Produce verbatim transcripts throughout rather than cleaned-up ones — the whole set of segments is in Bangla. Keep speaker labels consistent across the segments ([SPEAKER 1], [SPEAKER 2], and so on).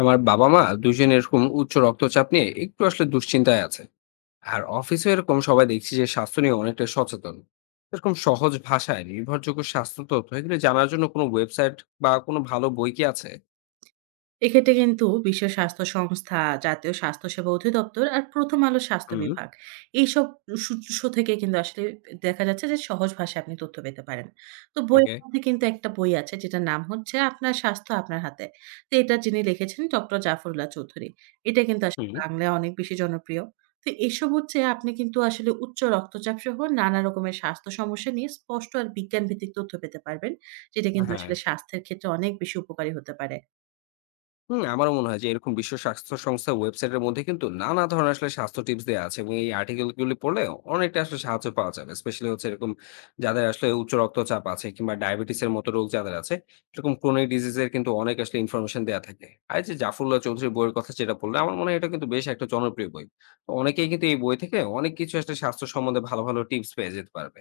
[SPEAKER 1] আমার বাবা-মা দুইজন এরকম উচ্চ রক্তচাপ নিয়ে একটু আসলে দুশ্চিন্তায় আছে। আর অফিসে এরকম সবাই দেখছি যে স্বাস্থ্য নিয়ে অনেকটা সচেতন। এরকম সহজ ভাষায় নির্ভরযোগ্য স্বাস্থ্য তথ্য এগুলো জানার জন্য কোনো ওয়েবসাইট বা কোনো ভালো বই কি আছে?
[SPEAKER 2] এক্ষেত্রে কিন্তু বিশ্ব স্বাস্থ্য সংস্থা, জাতীয় স্বাস্থ্যসেবা অধিদপ্তর আর প্রথম আলো স্বাস্থ্য
[SPEAKER 1] হুম।
[SPEAKER 2] বিভাগ এইসব সু উৎস থেকে কিন্তু আসলে দেখা যাচ্ছে যে সহজ ভাষায় আপনি তথ্য পেতে পারেন। তো বইয়ের
[SPEAKER 1] ওকে।
[SPEAKER 2] মধ্যে কিন্তু একটা বই আছে যেটার নাম হচ্ছে 'আপনার স্বাস্থ্য আপনার হাতে।' তো এটা যিনি লিখেছেন ডক্টর জাফরুল্লাহ চৌধুরী। এটা কিন্তু আসলে
[SPEAKER 1] হুম,
[SPEAKER 2] বাংলায় অনেক বেশি জনপ্রিয়। তো এসব হচ্ছে আপনি কিন্তু আসলে উচ্চ রক্তচাপ সহ নানা রকমের স্বাস্থ্য সমস্যা নিয়ে স্পষ্ট আর বিজ্ঞানভিত্তিক তথ্য পেতে পারবেন। যেটা কিন্তু
[SPEAKER 1] হ্যাঁ।
[SPEAKER 2] আসলে স্বাস্থ্যের ক্ষেত্রে অনেক বেশি উপকারী হতে পারে।
[SPEAKER 1] হুম, আমারও মনে হয় যে এরকম বিশ্ব স্বাস্থ্য সংস্থার ওয়েবসাইটের মধ্যে কিন্তু নানা ধরনের আসলে স্বাস্থ্য টিপস দেওয়া আছে এবং এই আর্টিকেল গুলি পড়লে অনেকটা আসলে সাহায্য পাওয়া যাবে স্পেশালি হচ্ছে এরকম যাদের আসলে উচ্চ রক্তচাপ আছে কিংবা ডায়াবেটিস এর মতো রোগ যাদের আছে এরকম ক্রনিক ডিজিজের কিন্তু অনেক আসলে ইনফরমেশন দেওয়া থাকে। আর এই যে জাফরুল্লাহ চৌধুরী বইয়ের কথা যেটা বললে আমার মনে হয় এটা কিন্তু বেশ একটা জনপ্রিয় বই। তো অনেকেই কিন্তু এই বই থেকে অনেক কিছু আসলে স্বাস্থ্য সম্বন্ধে ভালো ভালো টিপস পেয়ে যেতে পারবে।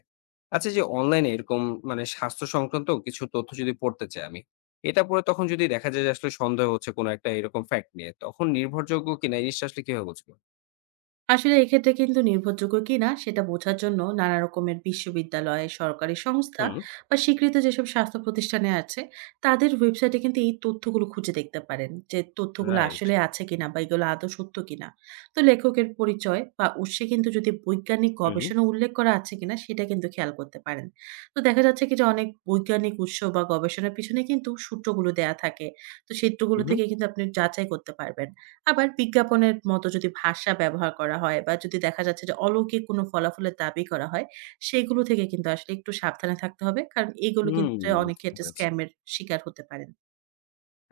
[SPEAKER 1] আচ্ছা, এই যে অনলাইনে এরকম মানে স্বাস্থ্য সংক্রান্ত কিছু তথ্য যদি পড়তে চাই আমি, এটা পরে তখন যদি দেখা যায় যে আসলে সন্দেহ হচ্ছে কোনো একটা এরকম ফ্যাক্ট নিয়ে, তখন নির্ভরযোগ্য কিনা এই জিনিসটা আসলে কিভাবে বুঝবো?
[SPEAKER 2] আসলে এক্ষেত্রে কিন্তু নির্ভরযোগ্য কিনা সেটা বোঝার জন্য নানা রকমের বিশ্ববিদ্যালয়, সরকারি সংস্থা
[SPEAKER 1] হুম,
[SPEAKER 2] বা স্বীকৃত যেসব স্বাস্থ্য প্রতিষ্ঠানে আছে তাদের ওয়েবসাইটে কিন্তু এই তথ্যগুলো খুঁজে দেখতে পারেন যে তথ্যগুলো
[SPEAKER 1] রাইট।
[SPEAKER 2] আসলে আছে কিনা বা এগুলো আদৌ সত্য কিনা। তো লেখকের পরিচয় বা উৎসে কিন্তু যদি বৈজ্ঞানিক
[SPEAKER 1] হুম,
[SPEAKER 2] গবেষণা উল্লেখ করা আছে কিনা সেটা কিন্তু খেয়াল করতে পারেন। তো দেখা যাচ্ছে কি যে অনেক বৈজ্ঞানিক উৎস বা গবেষণার পিছনে কিন্তু সূত্রগুলো দেয়া থাকে। তো
[SPEAKER 1] হু,
[SPEAKER 2] সূত্রগুলো
[SPEAKER 1] হু,
[SPEAKER 2] থেকে কিন্তু আপনি যাচাই করতে পারবেন। আবার বিজ্ঞাপনের মতো যদি ভাষা ব্যবহার করা হয় বা যদি দেখা যাচ্ছে যে অলৌকিক কোনো ফলাফলের দাবি করা হয়, সেগুলো থেকে কিন্তু আসলে একটু সাবধানে থাকতে হবে। কারণ এগুলো কিন্তু
[SPEAKER 1] হুম,
[SPEAKER 2] অনেক
[SPEAKER 1] বুঝতে
[SPEAKER 2] ক্ষেত্রে
[SPEAKER 1] পেরেছি।
[SPEAKER 2] স্ক্যাম এর শিকার হতে পারেন।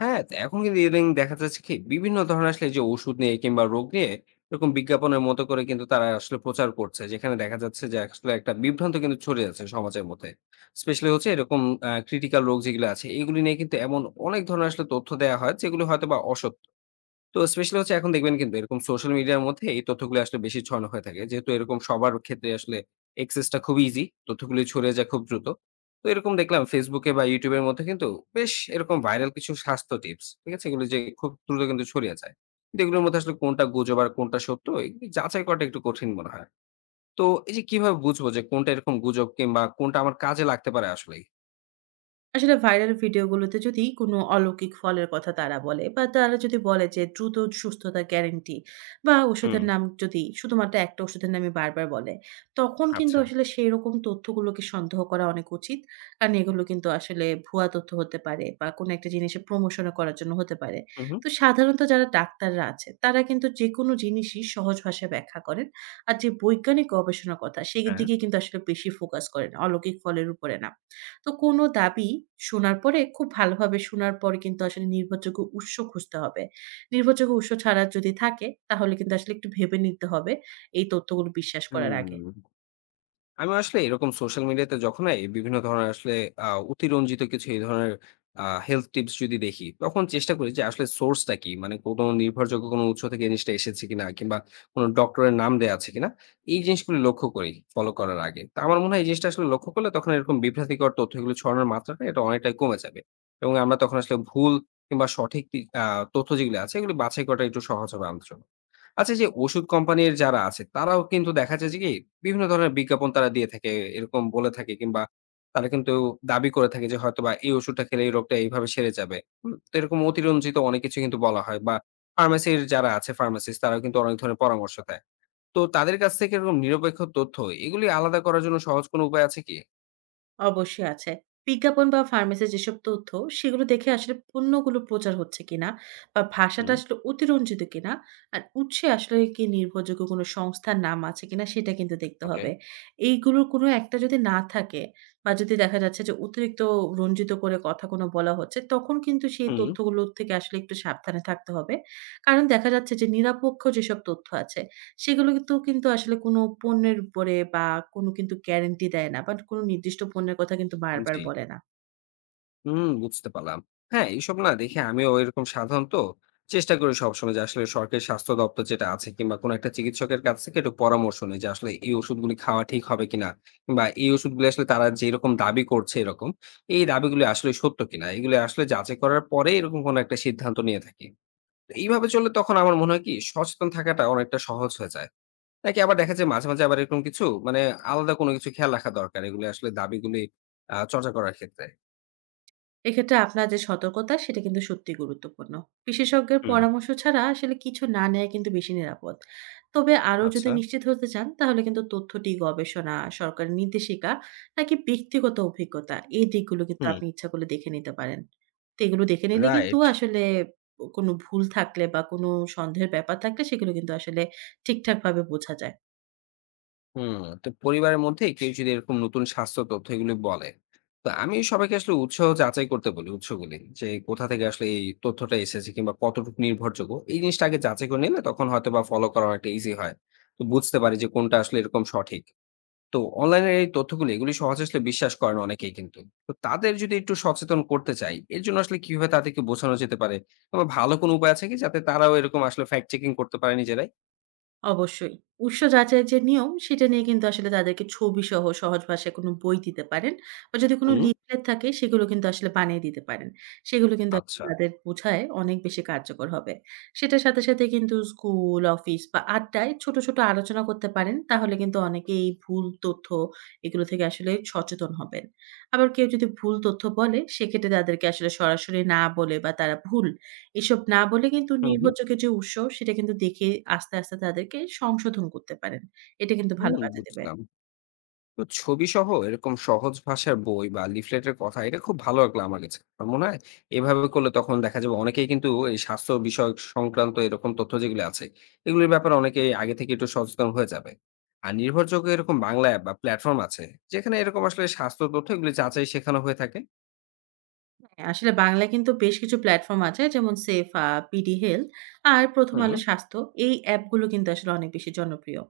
[SPEAKER 1] হ্যাঁ, তো এখন কিন্তু ইদানিং দেখা যাচ্ছে কি বিভিন্ন ধরনের আসলে এই যে ওষুধ নিয়ে কিংবা রোগ নিয়ে এরকম বিজ্ঞাপনের মতো করে কিন্তু তারা আসলে প্রচার করছে। যেখানে দেখা যাচ্ছে যে আসলে একটা বিভ্রান্ত কিন্তু ছড়িয়ে যাচ্ছে সমাজের মধ্যে। স্পেশালি হচ্ছে এরকম আ ক্রিটিক্যাল রোগ যেগুলো আছে এগুলি নিয়ে কিন্তু এমন অনেক ধরনের আসলে তথ্য দেয়া হয় যেগুলো হয়তোবা অসত্য। তো স্পেশালি হচ্ছে এখন দেখবেন কিন্তু এরকম সোশ্যাল মিডিয়ার মধ্যে এই তথ্যগুলো আসলে বেশি ছড়ানো হয়ে থাকে। যেহেতু এরকম সবার ক্ষেত্রে আসলে অ্যাক্সেসটা খুবই ইজি। তথ্যগুলো ছড়িয়ে যায় খুব দ্রুত। তো এরকম দেখলাম Facebook এ বা YouTube এর মধ্যে কিন্তু বেশ এরকম ভাইরাল কিছু স্বাস্থ্য টিপস। ঠিক আছে? এগুলো যে খুব দ্রুত কিন্তু ছড়িয়ে যায়। কিন্তু এগুলোর মধ্যে আসলে কোনটা গুজব আর কোনটা সত্য এগুলি যাচাই করাটা একটু কঠিন মনে হয়। তো এই যে কিভাবে বুঝবো যে কোনটা এরকম গুজব কিংবা কোনটা আমার কাজে লাগতে পারে আসলেই?
[SPEAKER 2] আসলে ভাইরাল ভিডিওগুলোতে যদি কোনো অলৌকিক ফলের কথা তারা বলে বা তারা যদি বলে যে দ্রুত সুস্থতা গ্যারেন্টি বা
[SPEAKER 1] হুম,
[SPEAKER 2] ওষুধের নাম যদি শুধুমাত্র একটা ওষুধের নামই বারবার বলে, তখন কিন্তু
[SPEAKER 1] আচ্ছা।
[SPEAKER 2] আসলে সেই রকম তথ্যগুলোকে সন্দেহ করা অনেক উচিত। কারণ এগুলো কিন্তু আসলে ভুয়া তথ্য হতে পারে বা কোনো একটা জিনিসের প্রমোশন করার জন্য হতে পারে।
[SPEAKER 1] হু, হু।
[SPEAKER 2] তো সাধারণত যারা ডাক্তাররা আছে তারা কিন্তু যে কোনো জিনিসই সহজ ভাষায় ব্যাখ্যা করেন, আর যে বৈজ্ঞানিক গবেষণার কথা সেই
[SPEAKER 1] হ্যাঁ।
[SPEAKER 2] দিকে কিন্তু আসলে বেশি ফোকাস করেন, অলৌকিক ফলের উপরে না। তো কোনো দাবি শোনার পরে, খুব ভালোভাবে শোনার পরে কিন্তু আসলে নির্ভরযোগ্য উৎস খুঁজতে হবে। নির্ভরযোগ্য উৎস ছাড়া যদি থাকে তাহলে কিন্তু আসলে একটু ভেবে নিতে হবে এই তথ্যগুলো বিশ্বাস করার আগে।
[SPEAKER 1] হুম। আমি আসলে এরকম সোশ্যাল মিডিয়াতে যখন এই বিভিন্ন ধরনের আসলে আ অতিরঞ্জিত কিছু এই ধরনের আ হেলথ টিপস যদি দেখি, তখন চেষ্টা করি যে আসলে সোর্সটা কি? মানে কোন নির্ভরযোগ্য কোন উৎস থেকে জিনিসটা এসেছে কিনা কিংবা কোন ডক্টরের নাম দেয়া আছে কিনা? এই জিনিসগুলো লক্ষ্য করি ফলো করার আগে। তো আমার মনে হয় এই জিনিসটা আসলে লক্ষ্য করলে তখন এরকম বিভ্রান্তিকর তথ্যগুলো ছড়ানোর মাত্রাটা এটা অনেকটাই কমে যাবে। এবং আমরা তখন আসলে ভুল কিংবা সঠিক তি আ তথ্য যেগুলো আছে এগুলো বাছাই করাটা একটু সহজ হবে আমাদের জন্য। আচ্ছা, এই যে ওষুধ কোম্পানির যারা আছে তারাও কিন্তু দেখা যায় যে কি বিভিন্ন ধরনের বিজ্ঞাপন তারা দিয়ে থাকে, এরকম বলে থাকে কিংবা তারা কিন্তু দাবি করে থাকে যে হয়তোবা এই ওষুধটা খেলে এই রোগটা এইভাবে সেরে যাবে। হুম, তো এরকম অতিরঞ্জিত অনেক কিছু কিন্তু বলা হয় বা ফার্মেসির যারা আছে ফার্মাসিস্ট তারাও কিন্তু অনেক ধরনের পরামর্শ দেয়। তো তাদের কাছ থেকে এরকম নিরপেক্ষ তথ্য এগুলি আলাদা করার জন্য সহজ কোনো উপায় আছে কি?
[SPEAKER 2] অবশ্যই আছে। বিজ্ঞাপন বা ফার্মেসির যেসব তথ্য, সেগুলো দেখে আসলে পণ্যগুলো প্রচার হচ্ছে কিনা বা ভাষাটা
[SPEAKER 1] হুম।
[SPEAKER 2] আসলে অতিরঞ্জিত কিনা আর উৎসে আসলে কি নির্ভরযোগ্য কোনো সংস্থার নাম আছে কিনা সেটা কিন্তু দেখতে
[SPEAKER 1] ওকে।
[SPEAKER 2] হবে। এইগুলোর কোনো একটা যদি না থাকে বা যদি দেখা যাচ্ছে যে অতিরিক্ত রঞ্জিত করে কথা কোনো বলা হচ্ছে, তখন কিন্তু সেই
[SPEAKER 1] হুম।
[SPEAKER 2] তথ্যগুলো থেকে আসলে একটু সাবধানে থাকতে হবে। কারণ দেখা যাচ্ছে যে নিরপেক্ষ যেসব তথ্য আছে সেগুলো কিন্তু কিন্তু আসলে কোনো পণ্যের উপরে বা কোনো কিন্তু গ্যারান্টি দেয় না, বাট কোনো নির্দিষ্ট পণ্যের কথা কিন্তু বারবার
[SPEAKER 1] জি।
[SPEAKER 2] বলে না।
[SPEAKER 1] হুম, বুঝতে পারলাম। হ্যাঁ, এইসব না দেখে আমিও এরকম সাধারণত চেষ্টা করি সবসময় যে আসলে সরকারি স্বাস্থ্য দপ্তর যেটা আছে কিংবা কোনো একটা চিকিৎসকের কাছ থেকে একটু পরামর্শ নেই যে আসলে এই ওষুধগুলি খাওয়া ঠিক হবে কিনা কিংবা এই ওষুধগুলি আসলে তারা যেরকম দাবি করছে এরকম, এই দাবিগুলি আসলে সত্য কিনা। এগুলি আসলে যাচাই করার পরে এরকম কোনো একটা সিদ্ধান্ত নিয়ে থাকি। তো এইভাবে চললে তখন আমার মনে হয় কি সচেতন থাকাটা অনেকটা সহজ হয়ে যায়। নাকি আবার দেখা যায় মাঝে, মাঝে আবার এরকম কিছু মানে আলাদা কোনো কিছু খেয়াল রাখা দরকার এগুলি আসলে দাবিগুলি আ চর্চা করার ক্ষেত্রে?
[SPEAKER 2] এক্ষেত্রে আপনার যে সতর্কতা সেটা কিন্তু সত্যিই গুরুত্বপূর্ণ। বিশেষজ্ঞের
[SPEAKER 1] হুম,
[SPEAKER 2] পরামর্শ ছাড়া আসলে কিছু না নেয়া কিন্তু বেশি নিরাপদ। তবে আরো যদি
[SPEAKER 1] আচ্ছা।
[SPEAKER 2] নিশ্চিত হতে চান তাহলে কিন্তু তথ্যটি গবেষণা, সরকারি নির্দেশিকা নাকি ব্যক্তিগত অভিজ্ঞতা এই দিকগুলো কিন্তু
[SPEAKER 1] হুম,
[SPEAKER 2] আপনি ইচ্ছা করলে দেখে নিতে পারেন। তো এগুলো দেখে নিলে কিন্তু
[SPEAKER 1] রাইট।
[SPEAKER 2] আসলে কোনো ভুল থাকলে বা কোনো সন্দেহের ব্যাপার থাকলে সেগুলো কিন্তু আসলে ঠিকঠাকভাবে বোঝা যায়।
[SPEAKER 1] হুম, তো পরিবারের মধ্যে কেউ যদি এরকম নতুন স্বাস্থ্য তথ্য এগুলো বলে, তো আমি সবাইকে আসলে উৎসাহ যাচাই করতে বলি উৎসগুলি। যে কোথা থেকে আসলে এই তথ্যটা এসেছে কিংবা কতটুকু নির্ভরযোগ্য। এই জিনিসটা আগে যাচাই করে নিলে তখন হয়তোবা ফলো করা অনেকটা ইজি হয়। তো বুঝতে পারি যে কোনটা আসলে এরকম সঠিক। তো অনলাইনের এই তথ্যগুলি এগুলি সহজে আসলে বিশ্বাস করে না অনেকেই কিন্তু। তো তাদের যদি একটু সচেতন করতে চাই, এর জন্য আসলে কিভাবে তাদেরকে বোঝানো যেতে পারে? কিংবা ভালো কোনো উপায় আছে কি যাতে তারাও এরকম আসলে ফ্যাক্ট চেকিং করতে পারে নিজেরাই?
[SPEAKER 2] অবশ্যই। উৎস যাচাইয়ের যে নিয়ম, সেটা নিয়ে কিন্তু আসলে তাদেরকে ছবিসহ সহজ ভাষায় কোনো বই দিতে পারেন। বা যদি কোনো
[SPEAKER 1] হুম।
[SPEAKER 2] লিফলেট থাকে, সেগুলো কিন্তু আসলে বানিয়ে দিতে পারেন। সেগুলো কিন্তু আসলে
[SPEAKER 1] আচ্ছা।
[SPEAKER 2] তাদের বোঝায় অনেক বেশি কার্যকর হবে। সেটার সাথে সাথে কিন্তু স্কুল, অফিস বা আড্ডায় ছোট ছোট আলোচনা করতে পারেন। তাহলে কিন্তু অনেকেই ভুল তথ্য, এগুলো থেকে আসলে সচেতন হবেন। আবার কেউ যদি ভুল তথ্য বলে, সেক্ষেত্রে তাদেরকে আসলে সরাসরি না বলে বা তারা ভুল এসব না বলে কিন্তু
[SPEAKER 1] হুম, হুম।
[SPEAKER 2] নির্ভরযোগ্য যে উৎস সেটা কিন্তু দেখে আস্তে আস্তে তাদেরকে সংশোধন করতে পারেন। এটা কিন্তু ভালো
[SPEAKER 1] হুম,
[SPEAKER 2] কাজে দেবে।
[SPEAKER 1] বুঝলাম। তো ছবিসহ এরকম সহজ ভাষার বই বা লিফলেটের কথা এটা খুব ভালো লাগলো আমার কাছে। আমার মনে হয় এভাবে করলে তখন দেখা যাবে অনেকেই কিন্তু এই স্বাস্থ্য বিষয়ক সংক্রান্ত এরকম তথ্য যেগুলো আছে, এগুলোর ব্যাপারে অনেকেই আগে থেকে একটু সচেতন হয়ে যাবে। আর নির্ভরযোগ্য এরকম বাংলা অ্যাপ বা প্ল্যাটফর্ম আছে, যেখানে এরকম আসলে স্বাস্থ্য তথ্য এগুলো যাচাই শেখানো হয়ে থাকে।
[SPEAKER 2] হ্যাঁ, আসলে বাংলায় কিন্তু বেশ কিছু প্ল্যাটফর্ম আছে যেমন সেফা, বিডি হেলথ আর প্রথম
[SPEAKER 1] হুম,
[SPEAKER 2] আলো স্বাস্থ্য। এই অ্যাপগুলো কিন্তু আসলে অনেক বেশি জনপ্রিয়।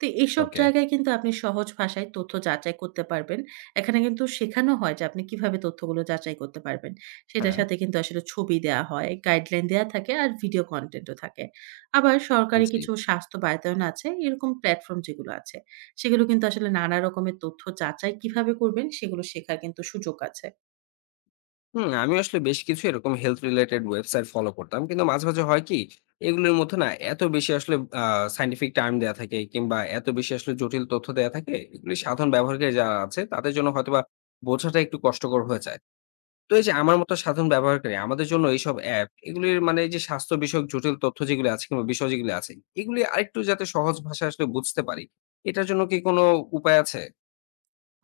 [SPEAKER 2] তো এইসব
[SPEAKER 1] ওকে।
[SPEAKER 2] জায়গায় কিন্তু আপনি সহজ ভাষায় তথ্য যাচাই করতে পারবেন। এখানে কিন্তু শেখানো হয় যে আপনি কিভাবে তথ্যগুলো যাচাই করতে পারবেন। সেটার
[SPEAKER 1] হ্যাঁ,
[SPEAKER 2] সাথে কিন্তু আসলে ছবি দেয়া হয়, গাইডলাইন দেয়া থাকে আর ভিডিও কনটেন্টও থাকে। আবার সরকারি
[SPEAKER 1] জি।
[SPEAKER 2] কিছু স্বাস্থ্য বাতায়ন আছে, এরকম প্ল্যাটফর্ম যেগুলো আছে, সেগুলো কিন্তু আসলে নানা রকমের তথ্য যাচাই কিভাবে করবেন সেগুলো শেখার কিন্তু সুযোগ আছে।
[SPEAKER 1] হুম, আমি আসলে বেশ কিছু এরকম হেলথ রিলেটেড ওয়েবসাইট ফলো করতাম। কিন্তু মাঝে, মাঝে হয় কি? এগুলোর মধ্যে না এত বেশি আসলে আ সায়েন্টিফিক টার্ম দেয়া থাকে কিংবা এত বেশি আসলে জটিল তথ্য দেয়া থাকে, এগুলি সাধারণ ব্যবহারকারী যারা আছে তাদের জন্য হয়তোবা বোঝাটা একটু কষ্টকর হয়ে যায়। তো এই যে আমার মতো সাধারণ ব্যবহারকারী আমাদের জন্য এইসব অ্যাপ এগুলির মানে এই যে স্বাস্থ্য বিষয়ক জটিল তথ্য যেগুলি আছে কিংবা বিষয় যেগুলি আছে, এগুলি আরেকটু যাতে সহজ ভাষায় আসলে বুঝতে পারি, এটার জন্য কি কোনো উপায় আছে?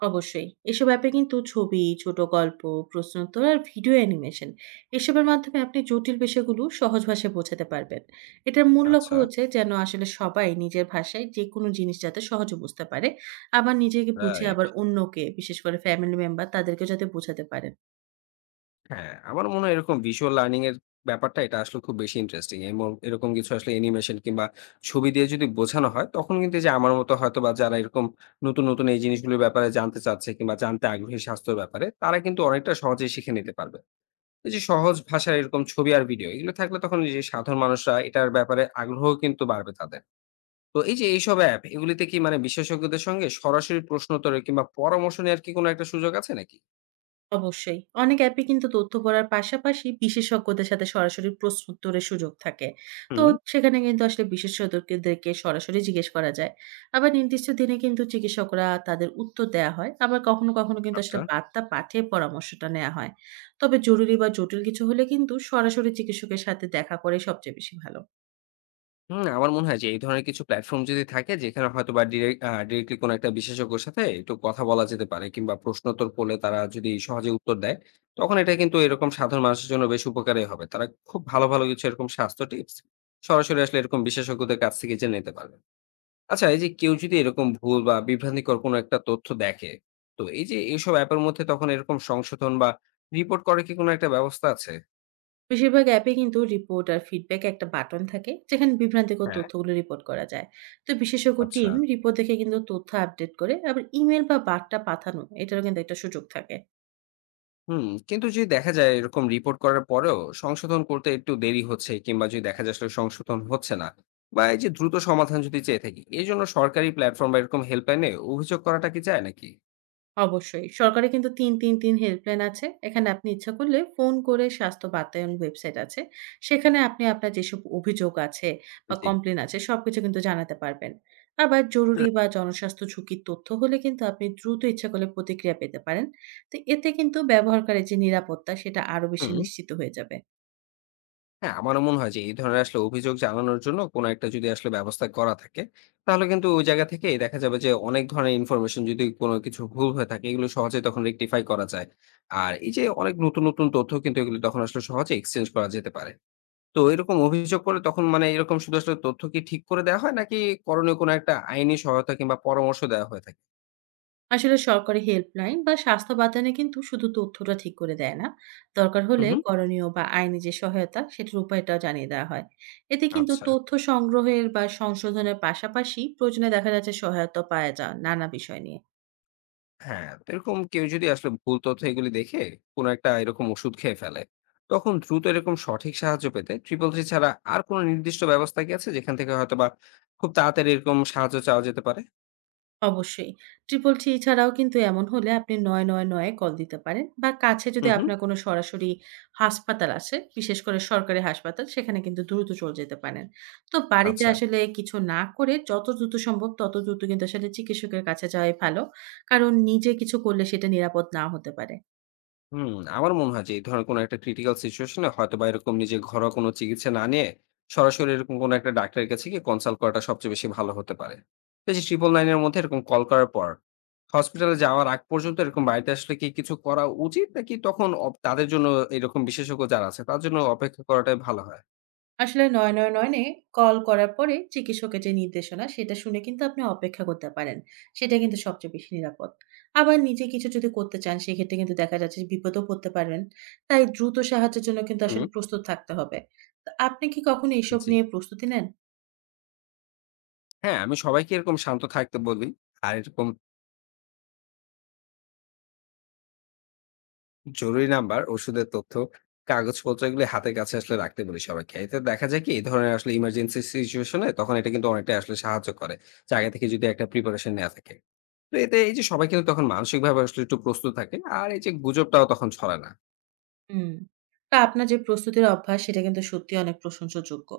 [SPEAKER 2] অবশ্যই। এসব অ্যাপে কিন্তু ছবি, ছোট গল্প, প্রশ্ন উত্তর আর ভিডিও অ্যানিমেশন এসবের মাধ্যমে আপনি জটিল বিষয়গুলো সহজ ভাষায় বোঝাতে পারবেন। এটার মূল লক্ষ্য
[SPEAKER 1] আচ্ছা,
[SPEAKER 2] হচ্ছে যেন আসলে সবাই নিজের ভাষায় যেকোনো জিনিস যাতে সহজে বুঝতে পারে। আবার নিজেকে বুঝে
[SPEAKER 1] রাইট।
[SPEAKER 2] আবার অন্যকে, বিশেষ করে ফ্যামিলি মেম্বার তাদেরকেও যাতে বোঝাতে পারে।
[SPEAKER 1] হ্যাঁ, আমারও মনে হয় এরকম visual learning এর ব্যাপারটা এটা আসলে খুব বেশি ইন্টারেস্টিং। এমন এরকম কিছু আসলে অ্যানিমেশন কিংবা ছবি দিয়ে যদি বোঝানো হয়, তখন কিন্তু এই যে আমার মতো হয়তোবা যারা এরকম নতুন, নতুন এই জিনিসগুলোর ব্যাপারে জানতে চাচ্ছে কিংবা জানতে আগ্রহী স্বাস্থ্যের ব্যাপারে, তারা কিন্তু অনেকটা সহজেই শিখে নিতে পারবে। এই যে সহজ ভাষায় এরকম ছবি আর ভিডিও এগুলো থাকলে তখন এই যে সাধারণ মানুষরা এটার ব্যাপারে আগ্রহ কিন্তু বাড়বে তাদের। তো এই যে এইসব অ্যাপ এগুলিতে কি মানে বিশেষজ্ঞদের সঙ্গে সরাসরি প্রশ্ন উত্তরে কিংবা পরামর্শ নেওয়ার কি কোনো একটা সুযোগ আছে নাকি?
[SPEAKER 2] অবশ্যই। অনেক অ্যাপে কিন্তু তথ্য পড়ার পাশাপাশি বিশেষজ্ঞদের সাথে সরাসরি প্রশ্ন উত্তরের সুযোগ থাকে। তো
[SPEAKER 1] হুম,
[SPEAKER 2] সেখানে কিন্তু আসলে বিশেষজ্ঞদেরকে সরাসরি জিজ্ঞেস করা যায়। আবার নির্দিষ্ট দিনে কিন্তু চিকিৎসকরা তাদের উত্তর দেয়া হয়। আবার কখনো কখনো কিন্তু আসলে
[SPEAKER 1] আচ্ছা।
[SPEAKER 2] বার্তা পাঠিয়ে পরামর্শটা নেয়া হয়। তবে জরুরি বা জটিল কিছু হলে কিন্তু সরাসরি চিকিৎসকের সাথে দেখা করাই সবচেয়ে বেশি ভালো।
[SPEAKER 1] হুম, আমার মনে হয় যে এই ধরনের কিছু প্ল্যাটফর্ম যদি থাকে যেখানে হয়তোবা ডিরেক্ট আ ডিরেক্টলি কোনো একটা বিশেষজ্ঞের সাথে একটু কথা বলা যেতে পারে কিংবা প্রশ্নোত্তর করলে তারা যদি সহজে উত্তর দেয়, তখন এটা কিন্তু এরকম সাধারণ মানুষের জন্য বেশ উপকারী হবে। তারা খুব ভালো, ভালো কিছু এরকম স্বাস্থ্য টিপস সরাসরি আসলে এরকম বিশেষজ্ঞদের কাছ থেকে জেনে নিতে পারবে। আচ্ছা, এই যে কেউ যদি এরকম ভুল বা বিভ্রান্তিকর কোনো একটা তথ্য দেখে, তো এই যে এইসব অ্যাপের মধ্যে তখন এরকম সংশোধন বা রিপোর্ট করার কি কোনো একটা ব্যবস্থা আছে?
[SPEAKER 2] বেশিরভাগ অ্যাপে কিন্তু রিপোর্ট আর ফিডব্যাক একটা বাটন থাকে যেখানে বিভ্রান্তিকর
[SPEAKER 1] হ্যাঁ।
[SPEAKER 2] তথ্যগুলো রিপোর্ট করা যায়। তো বিশেষজ্ঞ
[SPEAKER 1] আচ্ছা।
[SPEAKER 2] টিম রিপোর্ট দেখে কিন্তু তথ্য আপডেট করে, আবার ইমেল বা বার্তা পাঠানো এটারও কিন্তু একটা সুযোগ থাকে।
[SPEAKER 1] হুম, কিন্তু যদি দেখা যায় এরকম রিপোর্ট করার পরেও সংশোধন করতে একটু দেরি হচ্ছে কিংবা যদি দেখা যায় আসলে সংশোধন হচ্ছে না বা এই যে দ্রুত সমাধান যদি চেয়ে থাকি এই জন্য সরকারি প্ল্যাটফর্ম বা এরকম হেল্পলাইনে অভিযোগ করাটা কি যায় নাকি?
[SPEAKER 2] অবশ্যই। সরকারি কিন্তু তিন তিন তিন হেল্পলাইন আছে। এখানে আপনি ইচ্ছা করলে ফোন করে স্বাস্থ্য বাতায়ন ওয়েবসাইট আছে। সেখানে আপনি আপনার যেসব অভিযোগ আছে বা
[SPEAKER 1] জি।
[SPEAKER 2] কমপ্লেইন আছে সবকিছু কিন্তু জানাতে পারবেন। আবার জরুরি বা জনস্বাস্থ্য ঝুঁকির তথ্য হলে কিন্তু আপনি দ্রুত ইচ্ছা করলে প্রতিক্রিয়া পেতে পারেন। তো এতে কিন্তু ব্যবহারকারীর যে নিরাপত্তা সেটা আরো বেশি
[SPEAKER 1] হুম।
[SPEAKER 2] নিশ্চিত হয়ে যাবে।
[SPEAKER 1] হ্যাঁ, আমারও মনে হয় যে এই ধরনের আসলে অভিযোগ জানানোর জন্য কোনো একটা যদি আসলে ব্যবস্থা করা থাকে তাহলে কিন্তু ওই জায়গা থেকে দেখা যাবে যে অনেক ধরনের ইনফরমেশন যদি কোনো কিছু ভুল হয়ে থাকে এগুলো সহজে তখন রেকটিফাই করা যায়। আর এই যে অনেক নতুন নতুন তথ্য কিন্তু এগুলো তখন আসলে সহজে এক্সচেঞ্জ করা যেতে পারে। তো এরকম অভিযোগ করলে তখন মানে এরকম শুধু আসলে তথ্য কি ঠিক করে দেয়া হয়? নাকি করণীয় কোনো একটা আইনি সহায়তা কিংবা পরামর্শ দেওয়া হয়ে থাকে?
[SPEAKER 2] আসলে সরকারি হেল্পলাইন বা স্বাস্থ্য বাতায়নে কিন্তু শুধু তথ্যটা ঠিক করে দেয় না, দরকার
[SPEAKER 1] হুম,
[SPEAKER 2] হলে
[SPEAKER 1] হুম।
[SPEAKER 2] করণীয় বা আইনি যে সহায়তা সেটার উপায়টাও জানিয়ে দেওয়া হয়। এতে কিন্তু
[SPEAKER 1] আচ্ছা।
[SPEAKER 2] তথ্য সংগ্রহের বা সংশোধনের পাশাপাশি প্রয়োজনে দেখা যাচ্ছে সহায়তা পাওয়া যায় নানা বিষয় নিয়ে।
[SPEAKER 1] হ্যাঁ, তো এরকম কেউ যদি আসলে ভুল তথ্য এগুলি দেখে কোনো একটা এরকম ওষুধ খেয়ে ফেলে, তখন দ্রুত এরকম সঠিক সাহায্য পেতে ট্রিপল থ্রি ছাড়া আর কোনো নির্দিষ্ট ব্যবস্থা কি আছে যেখান থেকে হয়তোবা খুব তাড়াতাড়ি এরকম সাহায্য চাওয়া যেতে পারে?
[SPEAKER 2] অবশ্যই। ট্রিপল থ্রি ছাড়াও কিন্তু এমন হলে আপনি নয়শো নিরানব্বই এ কল দিতে পারেন, বা কাছে যদি
[SPEAKER 1] হুম, হুম।
[SPEAKER 2] আপনার কোনো সরাসরি হাসপাতাল আছে, বিশেষ করে সরকারি হাসপাতাল, সেখানে কিন্তু দ্রুত চলে যেতে পারেন। তো বাড়িতে
[SPEAKER 1] আচ্ছা।
[SPEAKER 2] আসলে কিছু না করে যত দ্রুত সম্ভব তত দ্রুত কিন্তু আসলে চিকিৎসকের কাছে যাওয়াই ভালো। কারণ নিজে কিছু করলে সেটা নিরাপদ নাও হতে পারে।
[SPEAKER 1] হুম, আমার মনে হয় যে এই ধরনের কোনো একটা ক্রিটিক্যাল সিচুয়েশন এ হয়তোবা এরকম নিজের ঘরোয়া কোনো চিকিৎসা না নিয়ে সরাসরি এরকম কোনো একটা ডাক্তারের কাছে গিয়ে কনসাল্ট করাটা সবচেয়ে বেশি ভালো হতে পারে। তো এই যে নয়শো নিরানব্বই এর মধ্যে এরকম কল করার পর হসপিটালে যাওয়ার আগ পর্যন্ত এরকম বাড়িতে আসলে কি কিছু করা উচিত? নাকি তখন অপ তাদের জন্য এরকম বিশেষজ্ঞ যারা আছে তার জন্য অপেক্ষা করাটাই ভালো হয়?
[SPEAKER 2] আসলে নয়শো নিরানব্বই এ কল করার পরে চিকিৎসকের যে নির্দেশনা, সেটা শুনে কিন্তু আপনি অপেক্ষা করতে পারেন। সেটা কিন্তু সবচেয়ে বেশি নিরাপদ। আবার নিজে কিছু যদি করতে চান, সেক্ষেত্রে কিন্তু দেখা যাচ্ছে যে বিপদেও পড়তে পারেন। তাই দ্রুত সাহায্যের জন্য কিন্তু আসলে
[SPEAKER 1] হুম।
[SPEAKER 2] প্রস্তুত থাকতে হবে। তো আপনি কি কখনো এসব
[SPEAKER 1] জি।
[SPEAKER 2] নিয়ে প্রস্তুতি নেন?
[SPEAKER 1] হ্যাঁ, আমি সবাইকে এরকম শান্ত থাকতে বলি। আর এরকম জরুরি নাম্বার, ওষুধের তথ্য, কাগজপত্র এগুলি হাতের কাছে আসলে রাখতে বলি সবাইকে। এতে দেখা যায় কি এই ধরনের আসলে ইমার্জেন্সি সিচুয়েশন এ তখন এটা কিন্তু অনেকটাই আসলে সাহায্য করে। যে আগে থেকে যদি একটা প্রিপারেশন নেয়া থাকে। তো এতে এই যে সবাই কিন্তু তখন মানসিকভাবে আসলে একটু প্রস্তুত থাকে। আর এই যে গুজবটাও তখন ছড়ায় না।
[SPEAKER 2] হুম। তো আপনার যে প্রস্তুতির অভ্যাস সেটা কিন্তু সত্যিই অনেক প্রশংসাযোগ্য।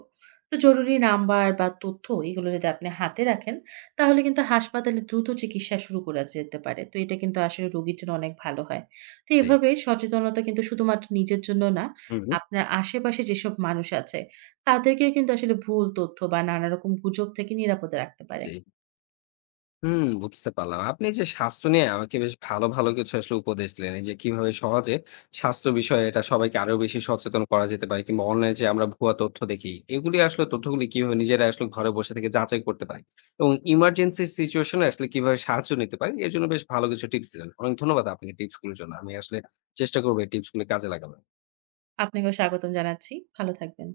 [SPEAKER 2] তো জরুরি নাম্বার বা তথ্য এগুলো যদি আপনি হাতে রাখেন, তাহলে কিন্তু হাসপাতালে দ্রুত চিকিৎসা শুরু করা যেতে পারে। তো এটা কিন্তু আসলে রোগীর জন্য অনেক ভালো হয়। তো
[SPEAKER 1] জি,
[SPEAKER 2] এভাবে সচেতনতা কিন্তু শুধুমাত্র নিজের জন্য না,
[SPEAKER 1] হুম।
[SPEAKER 2] আপনার আশেপাশে যেসব মানুষ আছে তাদেরকেও কিন্তু আসলে ভুল তথ্য বা নানা রকম গুজব থেকে নিরাপদে রাখতে পারে।
[SPEAKER 1] জি। হুম, বুঝতে পারলাম। আপনি যে স্বাস্থ্য নিয়ে আমাকে বেশ ভালো, ভালো কিছু আসলে উপদেশ দিলেন। এই যে কিভাবে সহজে স্বাস্থ্য বিষয়ে এটা সবাইকে আরো বেশি সচেতন করা যেতে পারে কিংবা অনলাইনে যে আমরা ভুয়া তথ্য দেখি, এগুলি আসলে তথ্যগুলি কিভাবে নিজেরা আসলে ঘরে বসে থেকে যাচাই করতে পারি এবং ইমার্জেন্সি সিচুয়েশন এ আসলে কিভাবে সাহায্য নিতে পারি, এর জন্য বেশ ভালো কিছু টিপস দিলেন। অনেক ধন্যবাদ আপনাকে টিপস গুলোর জন্য। আমি আসলে চেষ্টা করব এই টিপস গুলি কাজে লাগানোর।
[SPEAKER 2] আপনাকেও স্বাগতম জানাচ্ছি। ভালো থাকবেন।